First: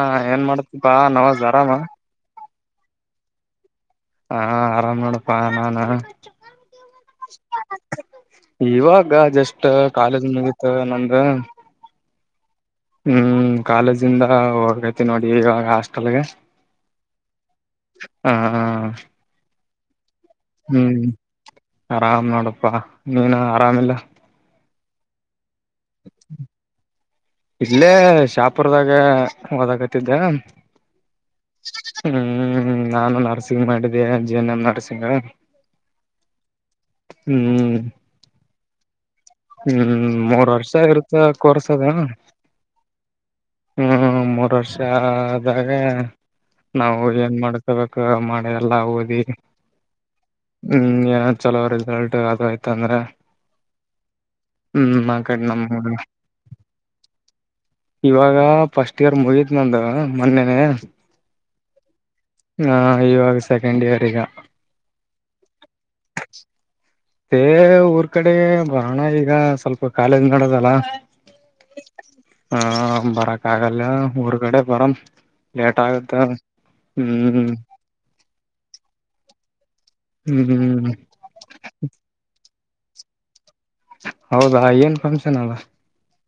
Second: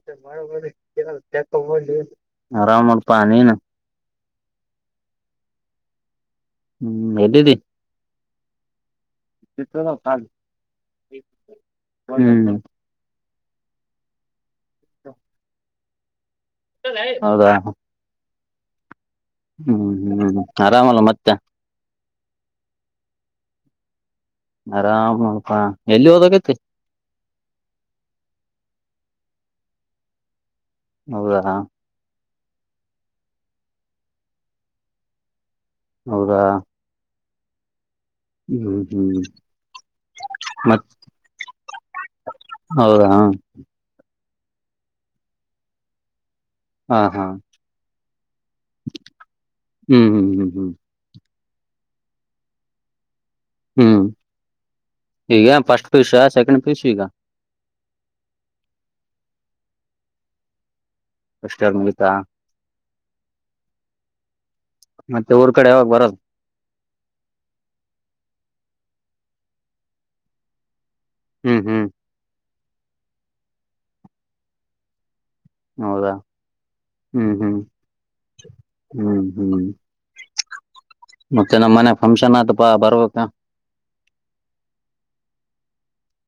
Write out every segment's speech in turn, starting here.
ಹಾ ಏನ್ ಮಾಡ್ತಿೀಪಾ ನವಾಜ್ ಆರಾಮ ಆರಾಮ ಪಾನಿ ನ ಹಾ ಆರಾಮ್ ಮಾಡಪ್ಪಾ ನಾನ ಹ್ಮ್ ಹೇಳ್ದಿದ್ದಿ ಇವಾಗ ಈಗ ಜಸ್ಟ್ ಕಾಲೇಜ್ ಮುಗತ್ ನಂದು ಹ್ಮ್್ಮ. ಹ್ಮ್ ಕಾಲೇಜಿಂದ. ಹೋಗೈತಿ ನೋಡಿ ಇವಾಗ ಅಷ್ಟ. ಲ. ಹೌದಾ. ಹ್ಮ ಹ್ಮ. ಹ್ಮ. ಹ್ಮ್ ಆರಾಮಲ್ಲ ಮತ್ತೆ. ಆರಾಮ್ ನೋಡಪ್ಪಾ ನೀನು ಆರಾಮಿಲ್ಲ. ಆರಾಮ. ಇಲ್ಲೇ ಶಾಪುರದಾಗ. ಹಓದಕತಿದ್ದೆ. ಹೌದಾ. ಹ್ಮ್ ನಾನು ನರ್ಸಿಂಗ್ ಮಾಡಿದ್ದೆ ಜೀವನ್ ನರ್ಸಿಂಗ. ಹೌದಾ. ಹ್ಮ್. ಹ್ಮ್್ಮ ಹ್ಮ್್ಮ್. ಹ್ಮ್ ಮೂರ್ ವರ್ಷ ಇರುತ್ತ ಕೋರ್ಸದ. ಹೌದಾ ಹಾ ಹ್ಮ್ ಮೂರ್ ವರ್ಷ ಆದಾಗ. ನಾವು ಹಾ ಏನ್ ಮಾಡಕೊಬೇಕು ಮಾಡೆ ಎಲ್ಲಾ ಓದಿ ಹ್ಮ್ ಹ್ಮ್ ಹ್ಮ್ ಹ್ಮ್ ಹ್ಮ. ಚಲೋ ರಿಸಲ್ಟ್ ಅ ಆಯ್ತ ಅಂದ್ರೆ. ಹ್ಮ್ ಈಗ ನಮ್ ಫಸ್ಟ್ ಪೀಸ್ ಸೆಕೆಂಡ್ ಪೀಸ್ ಈಗ. ಇವಾಗ ಫಸ್ಟ್ ಇಯರ್ ಮುಗತ್ ನಂದು ಮೊನ್ನೆನೆ. ಕಷ್ಟ ಮಿತಾ. ಹಾ ಇವಾಗ ಸೆಕೆಂಡ್ ಇಯರ್ ಈಗ. ಮತ್ತೆ ಊರ್ ಕಡೆ ಯಾವಾಗ ಬರದು. ಹೇ ಊರ್ ಕಡೆ ಬಣ ಈಗ ಸ್ವಲ್ಪ ಕಾಲೇಜ್ ನಡದಲ್ಲ. ಹ್ಮ್ ಹ್ಮ್ ಹ ಬರಕ್ ಆಗಲ್ಲ ಊರ್ಗಡೆ ಬರಂ. ಲೇಟ್ ಹೌದಾ ಆಗತ್ತ ಹ್ಮ್ ಹ್ಮ್ ಹ್ಮ್ ಹ್ಮ್. ಹ್ಮ್ ಮತ್ತನ ಮನೆ ಫಂಕ್ಷನ್. ಅದುಪ್ಪಾ ಬರಬೇಕ. ಹೌದಾ ಏನ್ ಫಂಕ್ಷನ್ ಅಲ್ಲ.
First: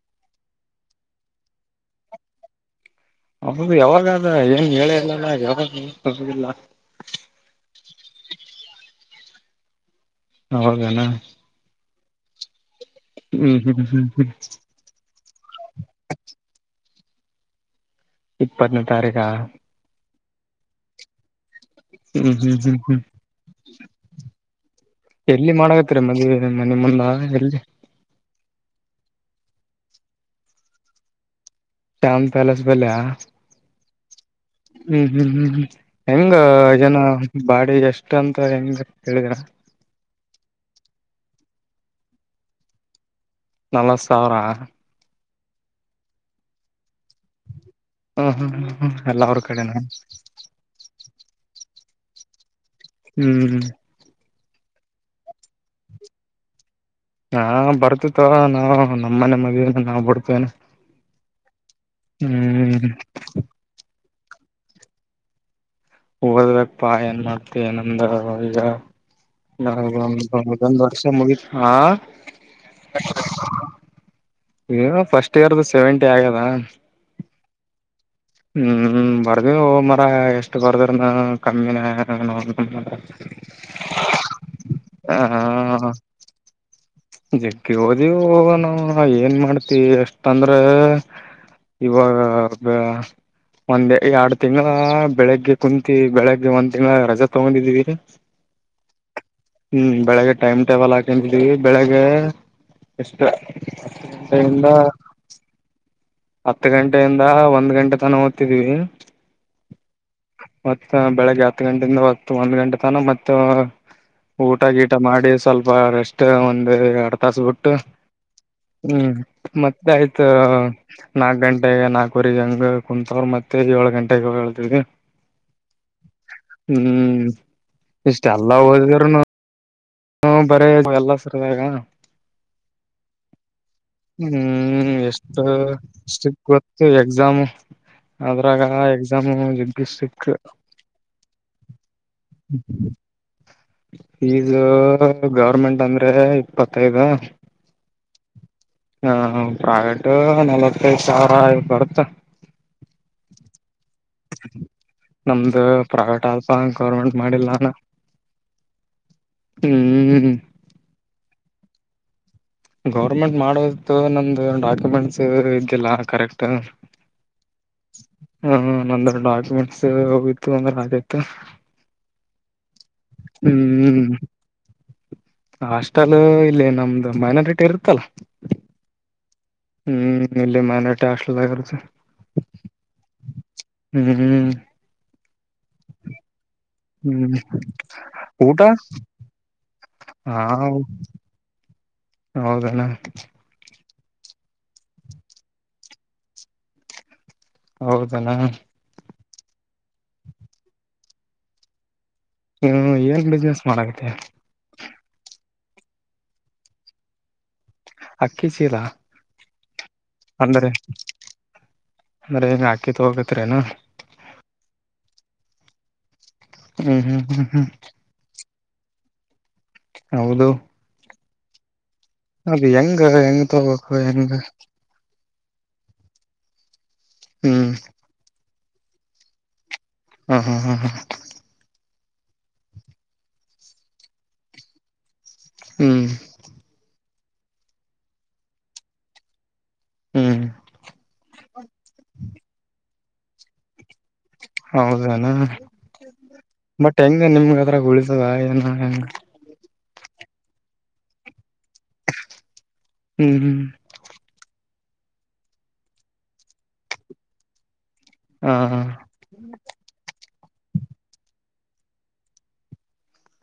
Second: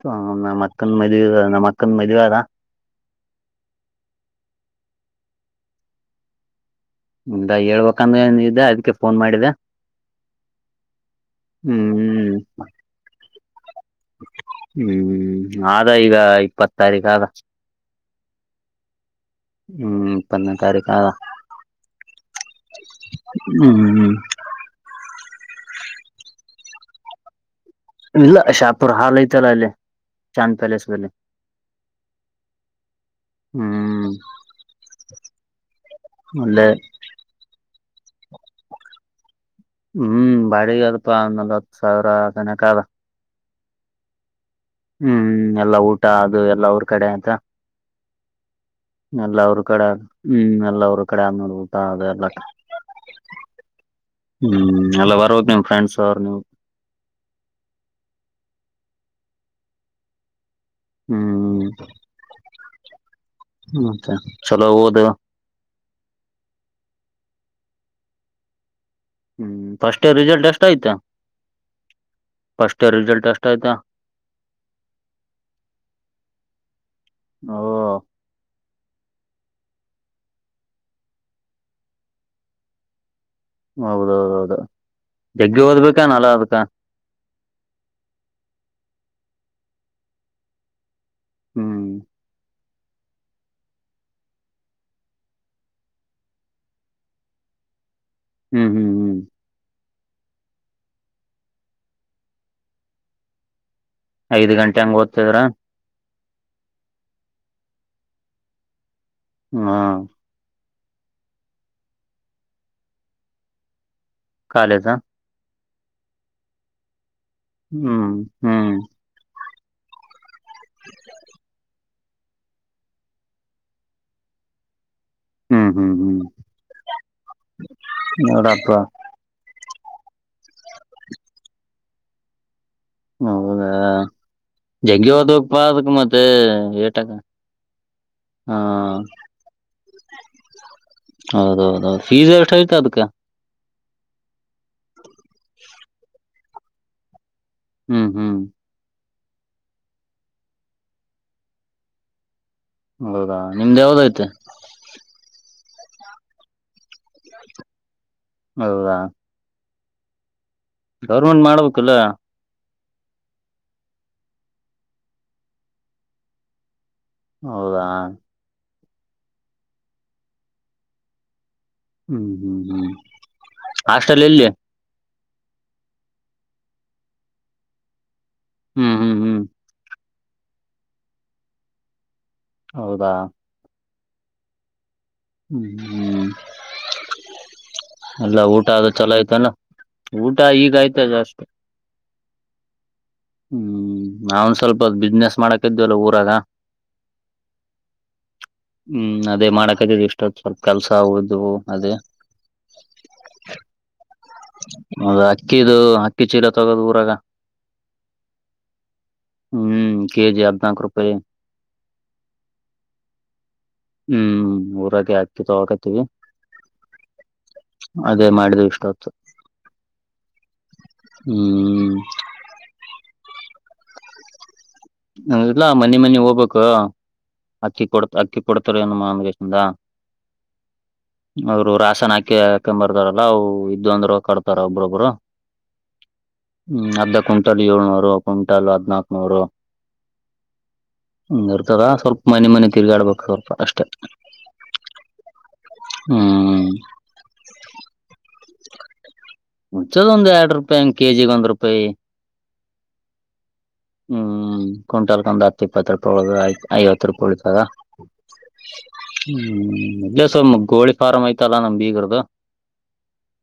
ಹ ನಮ್ಮ ಅಕ್ಕನ್ ಮದುವೆ ನಮ್ಮ ಅಕ್ಕನ್ ಮದ್ುವೆ ಅದ. ಹಬ್ಬದು ಯಾವಾಗಾದ ಹೆಏಂಗ ಹೇಳೇ ಇಲ್ಲಲ್ಲ ಯಾವಾಗದಿಲ್ಲ. ಇ ಹೇಳ್ಬೇಕಂದ್ರ ಏನು ಇದ್ದ ಅದಕ್ಕೆ ಫೋನ್ ಮಾಡಿದೆ. ಹೋಗಣ. ಹ್ಮ್. ಹ್ಮ್ ಹ್ಮ್. ಹ್ಮ್ ಹ್ಮ್ ಆದ ಈಗ ಇಪ್ಪತ್. ಸಾರ ಕಾಗ. ಇಪ್ಪತ್ತನೇ ತಾರೀಕಾ. ಪಂದೇ ತಾರೀಕ. ಹ್ಮ್ ಹ್ಮ್ ಹ್ಮ್ ಹ್ಮ್. ಹ್ಮ್ ಹ್ಮ್ ಎಲ್ಲಿ ಮಾಡಕತ್ತರಿ ಮದ್ವೆ ಮನೆ ಮುಂದ ಎಲ್ಲಿ. ಇಲ್ಲ ಶಾಪುರ್ ಹಾಲ್ ಐತೆಲ್ಲ ಅಲ್ಲಿ ಚಾಂದ್ ಪ್ಯಾಲೇಸ್ ಅಲ್ಲಿ. ಟ್ಯಾಮ್ ಪ್ಯಾಲೇಸ್ ಬಲ್ಯ. ಹ್ಮ. [inaudible] ಹ್ಮ್ ಹ್ಮ್ ಹ್ಮ್ ಹೆಂಗ ಅಲ್ಲೇ ಜನ ಬಾಡಗಷ್ಟ. ಮುಖಾಂತ ಹೆ ಹೇಳಗಣ. ಇಪ್ಪ ನಲವತ್ತು ಸಾವಿರದನ ಕಾಲ. ನಲವತ್ತು ಸಾವಿರ. ಹ್ಮ್ ಎಲ್ಲಾ ಊಟ ಅದು ಎಲ್ಲಾ ಅವ್ರ ಕಡೆ ಅಂತ. ಹ್ಮ ಹ್ಮ್ ಹ್ಮ. ಎಲ್ಲ ಅವ್ರ ಕಡೆ ಹ್ಮ್ ಎಲ್ಲ ಅವ್ರ ಕಡೆ ಆಗ್ ನೋಡ್ಬು. ಹ ಅದೇ ಎಲ್ಲ. ಹ್ಮ್. ಹ್ಮ್ ಎಲ್ಲ ಬರ್ದು ನಿಮ್ ಫ್ರೆಂಡ್ಸ್ ಅವ್ರರು ನೀವು್. ಹಾ ಬರ್ತಿತ್ತು ನಾವು ನಮ್ಮನೆ ಮದುವ ನಾವು ಬಿಡ್ತೇನೆ. ಹ್ಮ್ ಮತ್ತೆ. ಚಲೋ ದವಾ. ಹದಕ್ ಪಾ ಏನ್ ಮಾಡ್ತಿವಿ ನಂದ ಈಗ. ಹ್ಮ್ ಫಸ್ಟ್ ಇಯರ್ ರಿಸಲ್ಟ್ ಎಷ್ಟ ೊ್ ಆಯ್ತಾ ವರ್ಷ ಮುಗ ಹ ಫಸ್ಟ್ ಇಯರ್ ರಿಸಲ್ಟ್ ಎಷ್ಟ ಆಯ್ತಾ ಫಸ್ಟ್ ಇಯರ್ದು ಸೆವೆಂಟಿ ಆಗ್ಯದ. ಓ ಹ್ಮ್ ಬರ್ದಿ ಹ ಮರ ಎಷ್ಟು ಬರ್ದ್ರ ನ ಕಮ್ಮಿನ. ಹೌದೌದೌದು ಗ್ಗೆ ಹ ಓದ್ಬೇಕಾ ನಲ್ಲಾ ಅದ್ಕ. ಜಗ್ಗಿ ಹೋದವು ನಾ ಏನ್ ಮಾಡ್ತಿ ಎಷ್ಟಂದ್ರೆ. ಹ್ಮ್ ಇವಾಗ. ಬ ಒಂದ ಎರಡ್ ತಿಂಗಗಳ ಬೆಳಿಗ್ಗೆ ಕುಂತು ಬೆಳಿಗ್ಗೆ ಒಂದ್ ತಿಂಗಳ ರಜೆ ತಗೊಂಡಿದೀೀರಿ. ಹ್ಮ್ ಹ್ಮ್ ಹ್ಮ್. ಹ್ಮ್ ಬೆಳಗ್ ಟೈಮ್ಟಬಲ್ಾಕಂತೀವಿ. ಬೆಳಗ್ಗೆ ಎಷ್ಟ್ರ. ಐದ್ ಗಂಟೆ ಹಂಗಗೆ ಓದ್ತದ್ರ. ಹತ್ತು ಗಂಟೆಯಿಂದ ಒಂದ್ ಗಂಟೆ ತನ ಓದ್ತಿದೀವಿ. ಹಾ. ಮತ್ತ ಬೆಳಿಗ್ಗೆ ಹತ್ತು ಗಂಟೆಯಿಂದ ಹೊ ಒಂದ್ ಗಂಟೆ ತನ ಮತ್ತ. ಊಟ ಕಾಲೇಜ ಗೀಟ ಮಾಡಿ ಸ್ವಲ್ಪ. ಬಹಾರಷ್ಟ. ಒಂದು ತಾಸಬಿಟ್ಟು ಹ್ಮ್ ಮತ್ತೆ ಆಯ್ತ ನಾಕ್ ಗಂಟೆಗೆ ನಾಕವರೆಗೆ ಹಂಗ್ ಕುಂತವರು ಮತ್ತೆ ಏಳ್ ಗಂಟೆಗೆ ಹೇಳ್ತವಿ ಹ್ಮ್ ಹ್ಮ್ ಹ್ಮ್ ಹ್ಮ್ ಇಷ್ಟ ಎಲ್ಲ ನೋಡಪ್ಪ ಹೋದಿದಾರನು ಹ್ಮ ಬರೇ ಎಲ್ಲ ಸರ್ದಾಗ ಹೌದಾ ಹ್ಮ್ ಜಗ್ಗಿ ಎಷ್ಟ ಓದ್ಬೇಕಪ್ಪಾ ಅದಕ್ ಮತ್ತೆ ಸ್ಟಿಕ್ ಗೊತ್ತು ಏಟಕ ಎಕ್ಸಾಮು ಹಾ ಅದ್ರಾಗ ಎಕ್ಸಾಮುಗ ಸ್ಟ್ರಿಕ್ ಹೌದೌದೌದು ಫೀಸ್ ಎಷ್ಟ ಐತೆ ಅದಕ್ಕ ಹ್ಮ ಇದು ಗೌರ್ಮೆಂಟ್ ಅಂದ್ರೆ ಇಪ್ಪತ್ತೈದ ಹ್ಮ್ ಹ್ಮ್ ಹ ಪ್ರಾವೇಟ ನಲವತ್ತೈದು ಸಾವಿರ ಬರ್ತ ಹೌದಾ ನಿಮ್ದ್ ಯಾವ್ದೈತೆ ನಮ್ದ ಪ್ರಗಲಟಲ ಸಂಗಸ್ ಗೌರ್ಮೆಂಟ್ ಮಾಡಿಲ್ಲ ನಾನ ಹೌದಾ ಹ್ಮ್ ಗೌರ್ಮೆಂಟ್ ಮಾಡ್ಬೇಕಲ್ಲ ಗೌರ್ಮೆಂಟ್ ಮಾಡೋದು ನಮ್ದು ಡಾಕ್ಯುಮೆಂಟ್ಸ್ ಇದಿಲ್ಲ ಕರೆಕ್ಟ್ ಹೌದಾ ಹ್ಮ ಹ್ಮ್ ಒಂದ್ರ ಡಾಕ್ಯುಮೆಂಟ್ಸ್ ಹೋಗಿತ್ತು ಒಂದ್ರ ಆಾಯತತ್ತು ಹ್ಮ್ ಹ್ಮ್ ಹ್ಮ್ ಹ್ಮ್ ಹಾಷ್ಟಲ್ಲ ಎಲ್ಲಿ ಹಾಸ್ಟೆಲ್ ಇಲ್ಲಿ ನಮ್ದು ಮೈನಾರಿಟಿ ಇರುತ್ತಲ್ಲ ಹ್ಮ್- ಹ್ಮ್- ಹ್ಮ್ ಹ್ಮ್ ಇಲ್ಲಿ ಮನಟ ಆಷ್ಟಲದರ್ ಹೌದಾ ಹ್ಮ್್ಮ ಹ್ಮ್್ಮ್ ಹ್ಮ್ ಊಟ ಅದು ಚಲೋ ಆಯ್ತಲ್ಲ ಹಾ ಊಟ ಈಗ ಆಯ್ತ ಅದ ಅಷ್ಟು ಹೌದಣ ಹ್ಮ್ ಹೌ ಸ್ವಲ್ಪ ಬಿಸ್ನೆಸ್ ಮಾಡಕ ಇದುಲ್ಲ ಊರಾಗ ಹೌದನಾ ಹ್ಮ್ ಅದೇ ಮಾಡಕದ ಇಷ್ಟ ಸ್ವಲ್ಪ ಕೆಲಸ ಹಗೋುದು ಅದೇ ಹ್ಮ ಏನ್ ಬಿಸ್ನೆಸ್ ಮಾಡಕತ್ತೆ ಹೌದ್ ಅಕ್ಕಿದು ಅಕ್ಕಿ ಚೀಲ ತಗೋದು ಊರಾಗ ಅಕ್ಕಿ ಚೀಲ ಹ್ಮ್ ಕೆಜಿ ಅಂದ್ರೆ ಹದನಾಕ ರೂಪಾಯಿ ಅಂದ್ರೆ ಹೆಂಗ ಅಕ್ಕಿ ತಗೋಕತ್ರೇನ ಹ್ಮ್ ಊರಕ್ಕೆ ಆ ತ ಅವಕತ ಹ್ಮ್ ಹ್ಮ್ ಹ್ಮ್ ಹ್ಮ್ ತಚ ಹೌದು ಹ್ಮ್ ಅದು ಹೆಂಗ ಹೆಂಗ ತಗೋಬೇಕು ಹೆಂಗ ಇಲ್ಲಾ ಮನೆಿ ಮನೆಿ ಹೋಗ್ಬೇಕು ಹ್ಮ್ ಅಕ್ಕಿ ಕೊಡತ ಅಕ್ಕಿ ಕೊಡತರನು ಮಮೂಲೆಯಿಂದ ಹ್ಮ್ ಹ್ಮ್ ಹ್ಮ್ ಹ್ಮ ಅಕ ಹಾಕೊಂಬರ್ತಾರಲ್ಲಾ ಇದ್ೊಂದ್ರ ಕಡ್ತಾರ ಒಬ್ಬ್ರೊಬ್ರು ಹ್ಮ್ ಹ್ಮ್ ಅದ ಕ್ವಿಂಟಲ್ ಏಳ್ನೂರು ಕ್ವಿಂಟಲ್ ಹದ್ನಾಕ್ನೂರು ಹ್ಮ್ ಇರ್ತದ ಸ್ವಲ್ಪ ಮನೆ ಮನೆ ತಿರ್ಗಾಡ್ಬೇಕ ಕಪ ಅಷ್ಟೇ ಹೌದನಾ ಹ್ಮ್ ಬಟ್ ಹೆಂಗ ನಿಮ್ಗ ಅದರಾಗ ಉಳಿತದ ಏನು ಹ್ಮ ಹ್ಮ ಮುಂಚೆಯಲಾ, ಒಂದ್ ಎರಡು ರೂಪಾಯಿ ಹಂಗ್ ಕೆಜಿಗೇ, ಒಂದ್ ರೂಪಾಯಿ. ಹ್ಮ್, ಹ್ಮ್... ಹ್ಮ್ ಕುಂಟಾಲ್ ಕಂದ ಹತ್ತ ಇಪ್ಪತ್ತು ರೂಪಾಯಿ. ಒಳಗ ಐವತ್ತು ರೂಪಾಯಿ ಉಳಿತಾದ ಹ ಹ್ಮ್. ಎಸ್ಟ್.. ಸರ್, ಕೋಳಿ, ಫಾರಂ ಐತಲ್ಲ. ನಂಬಿಗರದು?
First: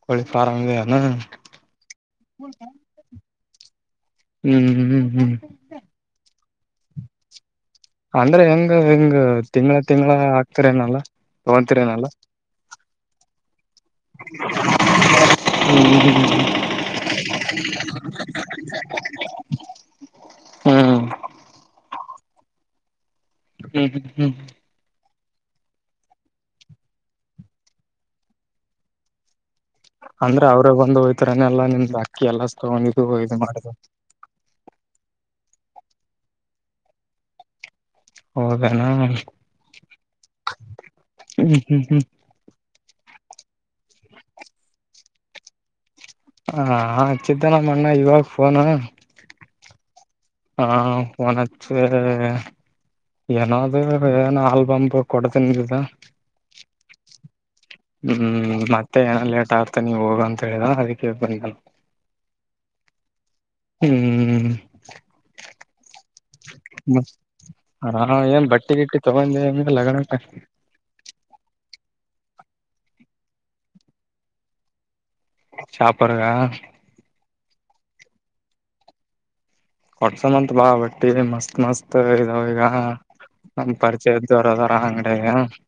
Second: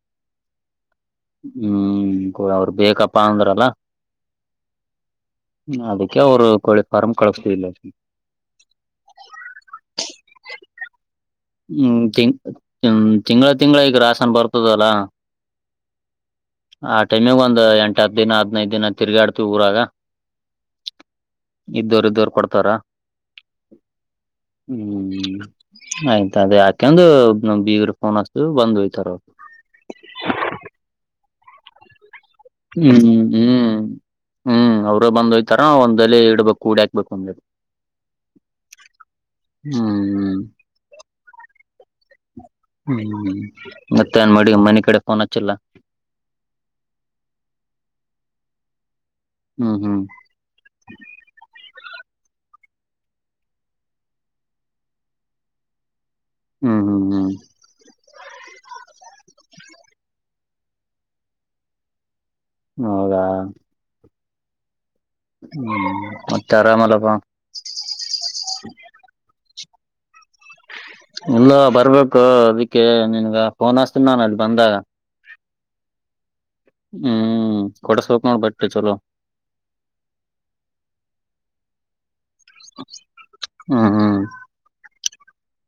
ಕೋಳಿ ಫಾರಂ ಇದೆನಾ [inaudible] ಹ್ಮ್! ಅವರು, ಬೇಕಪ್ಪಾ ಅಂದ್ರ! [inaudible] [unintelligible] [inaudible] [unintelligible] ಹ್ಮ್, ಹ್ಮ್, ಹಮ್ ಅದಕ್ಕೆ ಅವರು! [inaudible] ಕೋಳಿ, ಫಾರಂ ಕಳಿಸ್ತಾ! ಇಲ್ಲ ಅಂದ್ರೆ, ಹೆಂಗ ಹೆಂಗ ತಿಂಗಗಳ, ತಿಂಗಗಳ ಆಕ್ತಾರ. ಏನಲ್ಲ! [inaudible] ಹ್ಮ್, ತಿನ್! [inaudible] ಹ, ತಿಂಗಳ.. [inaudible] ತಿಂಗಳ, ಈಗ ರಾಸನ್ ಬರ್ತದಲ್ಲ! ಹ್ಮ್ ಆ ಟೈಮಗ್ ಒಂದ ಎಂಟ ಹತ್ತು ದಿನ ಹದಿನೈದು, ತಿರ್ಗಾ ಆಡ್ತವಿ. ಊರಾಗ ಹ್ಮ್ ಇದ್ದೋರು, ಇದ್ದೋರು! [unintelligible] ಕೊಡ್ತಾರಾ? [inaudible] ಹ್ಮ್, ಹ್ಮ್, ಹೇಯ್. [inaudible] ಅದೇ, ಯಾಕಂದು. ಬಿಗರು ಫೋನ್ ಹಚ್ಚಾತೀವಿ ಬಂದು ಹೋಗ್ತಾರ ಅವರು! [unintelligible] ಅಂದ್ರೆ, ಅವ್ರೇ ಬಂದು, ಹೋಯತಾರನೆ ಎಲ್ಲಾ ನಿಮ್? [unintelligible] ಹ್ಮ್, ಹ್ಮ್, ಹ್ಮ್. ಅವ್ರ ಬಂದ ಹೋಗ್ತಾ? [inaudible] ತರ, ಒಂದಲ್ಲಿ ಇಡ್ಬೇಕು ಕೂಡಾಕ್ಬೇಕು. ಒಂದು? [inaudible] ಹೌದನ್ನ, ಹ್ಮ್, ಹ್ಮ್ ಹ್ಮ್, ಹ್ಮ್.. [inaudible] ಹ್ಮ್, ಮತ್ತೆನ್ ಮಾಡಿ. ಮನ ಕಡೆ ಫೋನ್ ಹಚ್ಚಿಲ್ಲ!.. [inaudible] ಹ, ಚಿತ್ತನ, ಅಣ್ಣ ಇವಾಗ ಫೋನ್? [inaudible] ಹ್ಮ್, ಹ್ಮ್.. [inaudible] ಹಾ, ಫೋನ್ ಹಚ್ಚಿ.. [inaudible] ಏನಾದೂ, ಏನ ಆಲ್ಬಂಬ. ಕೊಡ್ತನೀ? ಅಂದು ಇದ. [unintelligible] ಹ್ಮ್, ಹ್ಮ್, ಹ್ಮ್. [inaudible] ಹ್ಮ್, ಮತ್ತೆ ಏನ ಲೇಟ್! ಆಗ್ತ ನೀವ ಹೋಗ ಅಂತ ಹೇಳಿದ. ಅದಕ್ಕೆ ಬಂದಿ ನಾನು. [inaudible] ಹೌದಾ? [inaudible] ಹ್ಮ್.. [inaudible] ಹ್ಮ್ ಹ್ಮ, ಆರಾಮಲ್ಲಪ್ಪಾ ಹಾರ ಏನ್ ಬಟ್ಟೆಗಿಟ್ಟಿ ತಗೊಂಡೇ ಇಡೆನ್ ಇಲ್ ಲಗ್ನಕ್ ಇಲ್ಲ, ಬರ್ಬೇಕು ಅದಕ್ಕೆ! ನಿನ್ಗ ಫೋನ್ ಅಸ್ತಿನಿ ನಾನು ಅಲ್ಲಿ ಬಂದಾಗ. ಶಾಪರ್ಗ! ಹ್ಮ್, ಕೊಡ್ಸ್ಬೇಕ್ ನೋಡ್ ಬಟ್ಟೆ ಚಲೋ! ಹೊಟ್ಸ, ಮಂತ, ಬಾ ಬಟ್ಟಿ ಮಸ್ತ್, ಮಸ್ತ್ ಈ ಈಗ, ನಮ್ಮ್, ಹ್ಮ್ ಹ್ಮ್ ಪರಿಚಯ್ದರೋದರ. ಹ? [unintelligible]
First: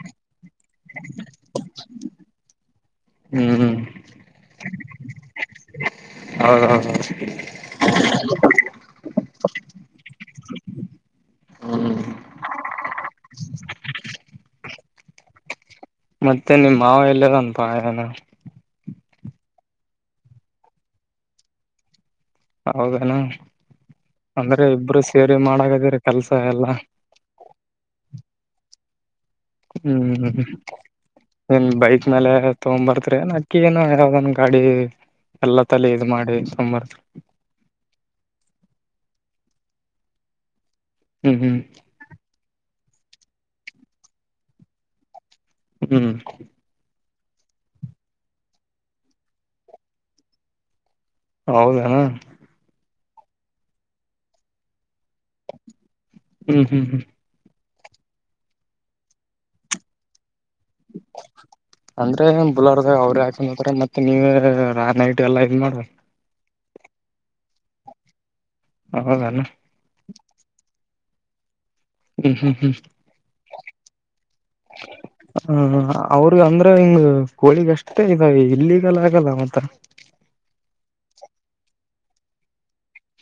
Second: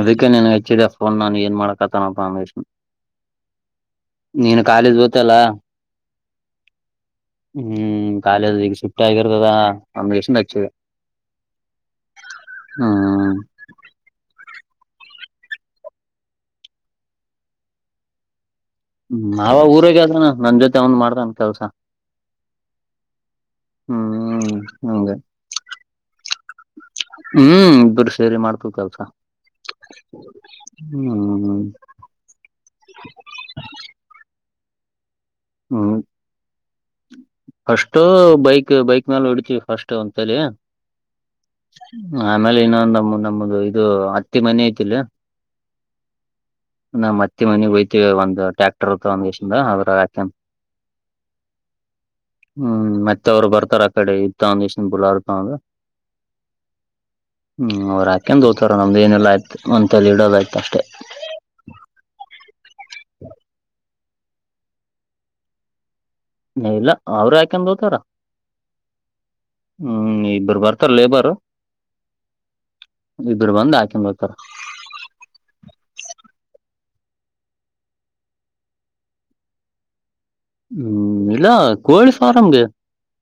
ಅದಕ್ಕೆ ನೀನಗ್ ಅಚ್ಚಿದೆ ಫೋನ್ ನಾನು ಏನ್ ಮಾಡಕತನಪ್ಪ ಅಮೀಷ್. ಹ್ಮ್ ನೀನು ಕಾಲೇಜ್ ಓತ್ತಲ್ಲಾ ಹೌದೌದು ಹ್ಮ್ ಕಾಲೇಜ್ ಈಗ ಶಿಫ್ಟ್ ಆಗಿರ್ತದಾ ಅಂದುಗೆಸಿಂದ ಹ್ಮ್. ಮತ್ತೆ ನಿಮ್ಮ ಮಾವ ಎಳ್ಳೆದನ ಪಾ ಯಾನ್ ಹ್ಮ್ ಅವಾವ ಊರಗ ಅದಾನ ನನ್ ಜೊತೆ ಅವನ್ ಮಾಡ್ತನ್ ಕೆಲ್ಸ. ಹೌದನಾ ಹ್ಮ್ ಅಂದ್ರೆ ಇಬ್ರು ಹಂಗೆ ಸೇರಿ ಮಾಡಾಗದರ ಕಲ್ಸಾ ಹ್ಮ್ ಇಬ್ಬರು ಸೇರಿ ಮಾಡ್ತು ಕೆಲ್ಸ. ಹ್ಮ್ ಹ್ಮ್ ನೀಏನ್ ಬೈಕ್ ಮೇಲೆ ತೊಗಂಡ್ ಬರ್ತರಿನ್ ಅಕ್ಕಿ ಏನ ಯಾವ್ದನ್ ಗಾಡಿ. ಎಲ್ಲ ತಲೆ ಹ್ಮ್ ಇದ್ ಮಾಡಿ ತಗೊಂಬರ್ತ್ರಿ ಅಷ್ಟು ಬೈಕ್ ಬೈಕ್ ಮೆಲೆ ಹೊಡಿ ಫಸ್ಟ್ ಒಂತಲಿ. ಹ್ಮ್ ಹ್ಮ್ ಆಮಲೆ ಇನ ಅಂದ. ನಮ್ದ ಇದು ಹತ್ತಿ ಮನೆ ಐತಿಲಿ ಹ್ಮ್. ನಾ ಮತ್ತೆ ಮನೆಗ್ ಹಯ್ತೇವಿ ಒಂದು ಟ್ಯಾಕ್ಟರ್ತ್ತ ತಗೊಂಡ್ ಒಂದ್ರ ಹಾಕ. ಹೌದನು ಇತ್ತವರು ಬರ್ತಾರ ಆ ಕಡೆ ಇ ಒಂದ ದೇಶ ಬುಲಾರು. ಹ್ಮ್ ಹ್ಮ್ ಹ್ಮ್. ಹ್ಮ್ ಅವ್ ಹಾಕಂದ ದೋತಾರ ನಮ್ದ ಏನಲ್ಲ ಆಯ್ತ ಒಂದಂತ ಇಡೋ ಆಯ್ತು ಅಷ್ಟೇ ಅಂದ್ರೆ ಬುಲಾರದ ಅವ್ರ ಯಾಕ ನೋತಾರೆ ಮತ್ ಮತ್ತೆ ನಿವೇ ರ ನೈಟ್ ಎಲ್ಲಾ ಇದ್ ಮಾಡಿ ಯಲ್. ನ ಇಲ್ಲ ಅವರು ಯಾಕೆಂದ ಹೋತಾರ. ಹೌದಾನ ಹ್ಮ್ ನೀ ಬರ್ಬರ್. Sir labour. ಹ್ಮ್ ಹ್ಮ್ ಹ್ಮ್ ಬಂದ್ ಹಾಕೊಂಡ್ ಹೋತಾರ ಹ ಅವ್ರಗ ಅಂದ್ರ ಹಿಂಗ. ಕೋಳಿಗ ಅಷ್ಟೇ ಇದ ಇಲ್ಲಿಗೆಲ್ಲ ಆಗಲ್ಲ ಮಾತ ಹ್ಮ್ ಇಲ್ಲ ಕೋಳಿ ಫಾರಂಗೆ.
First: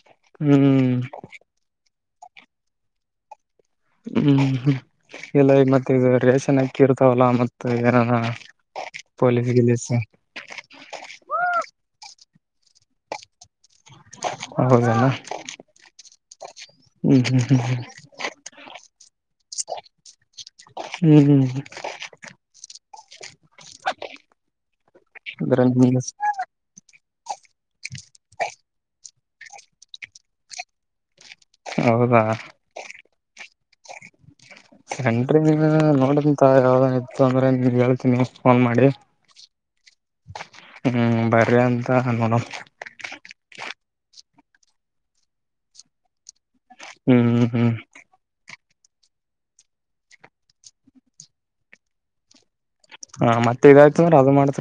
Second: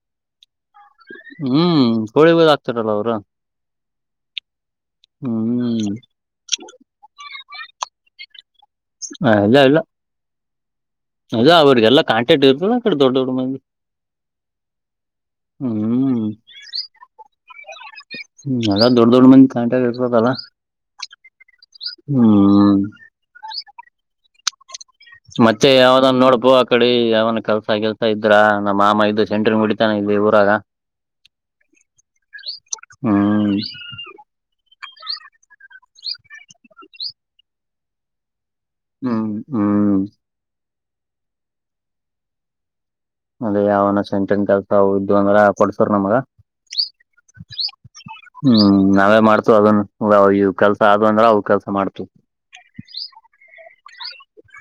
ಹ್ಮ್. ಕೋಳಿಗಳ ಆಗ್ತಾರಲ್ಲ ಅವ್ರು. ಹ್ಮ್್ಮ ಎಲ್ಲ ಈ ಹ್ಮ್ ಮತ್ತೆ ಇದು ರೇಷನ್ ಅಕ್ಕಿ ಇರ್ತಾವಲ್ಲ ಮತ್ತ ಏನಾನ. ಹ ಪೊಲೀಸ್ ಎಲ್ಲ ಎಲ್ಲ ಗಿಲೀಸ್ ಅ ಅವರಿಗೆ ಎಲ್ಲ ಕಾಂಕ್ಟ್. ಕಡೆೊಡ್ಡಡ್ಡಂದಿ. ಹೌದನಾ. ಹ್ಮ್ ಅದ ದೊಡ್ಡ ದೊಡ್ಡ ಮಂದಿ ಕಂಟ ಇರ್ತದದ ಹ್ಮ್ ಹ್ಮ್ ಹ್ಮ್. ಮತ್ತೆ ಅದ್ರ ಯಾವ್ದನ್ ನೋಡ್ಪು ಆ ಕಡೆ ಯಾವ [unintelligible] ಕೆಲ್ಸ- ಕೆಲ್ಸ ಇದ್ರ ನಮ್ಮ ಮಾಮ ಇದದು ಸೆಂಟ್ರ ಬಿಡಿತಾನೆ ಇಲ್ಲಿ ಊರಾಗ ಹೌದಾ ಹ್ಮ್ [unintelligible] ನೀನ್ ನೋಡಂತ ಯಾವ್ದ ಇತ್ತು ಅಂದ್ರೆ ನೀನ್ ಹೇಳ್ತೀನಿ ಫೋನ್ ಮಾಡಿ ಹ್ಮ್ ಹ್ಮ್ ಹ್ಮ್ ಬರ ಅಂತ ನೋಡ ಅಲ್ಲಿ ಯಾವನ ಸೆಂಟನ್ ಕೆಲ್ಸ ಇದು ಅಂದ್ರ ಕೊಡ್ಸರ್ ನಮಗ ಹ್ಮ್ ಹ್ಮ್ ಹ್ಮ್ ನಾವೇ ಮಾಡ್ತು ಅದನ್ ಇವ್ ಕೆಲ್ಸ ಆದ ಅಂದ್ರ ಅವ ಕೆಲ್ಸ ಮಾಡ್ತು ಹಾ ಮತ್ತತ್ ಇದಾಯ್ತ ಅಂದ್ರೆ ಅದು ಮಾಡತ್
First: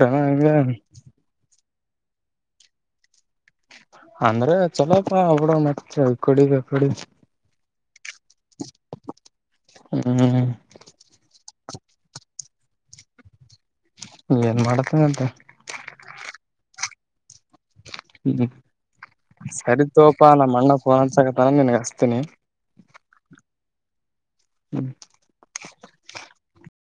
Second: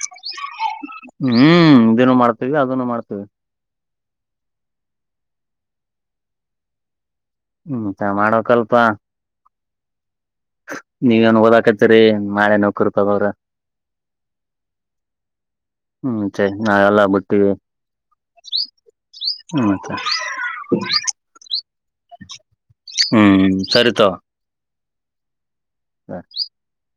ಹ್ಮ್ ನಿ್ದಿನ ಮಾಡ್ತೇವಿ ಅದನ್ನು ಮಾಡ್ತೇವಿ ಅಂದ್ರೆ ಚಲೋಪ್ಪ ಅವಬಡ ಮ ಕೊಡಿಗ ಕೊಡಿ [unintelligible] ಹ [inaudible] ನೀಗನ್ ಓದಾ ಕಟ್ಟ ತ್ರಿ ಮಳೆ ನೋಕರ್ಪಾಗ ಅವ್ರ ಏನ್ ಮಾಡತನಂತ ನಾ [unintelligible] ಎಲ್ಲ ಬರ್ತೀವಿ ಹ್ಮ್ ಸರಿ ತೋಪಾ ನಮ್ಮ ಅಣ್ಣ ಫೋನ್ ಹಚ್ಚಾಕತನ ನಿನ್ಗೆ ತಿನೇ ಹ್ಮ್ ಸರಿತ ಹಾ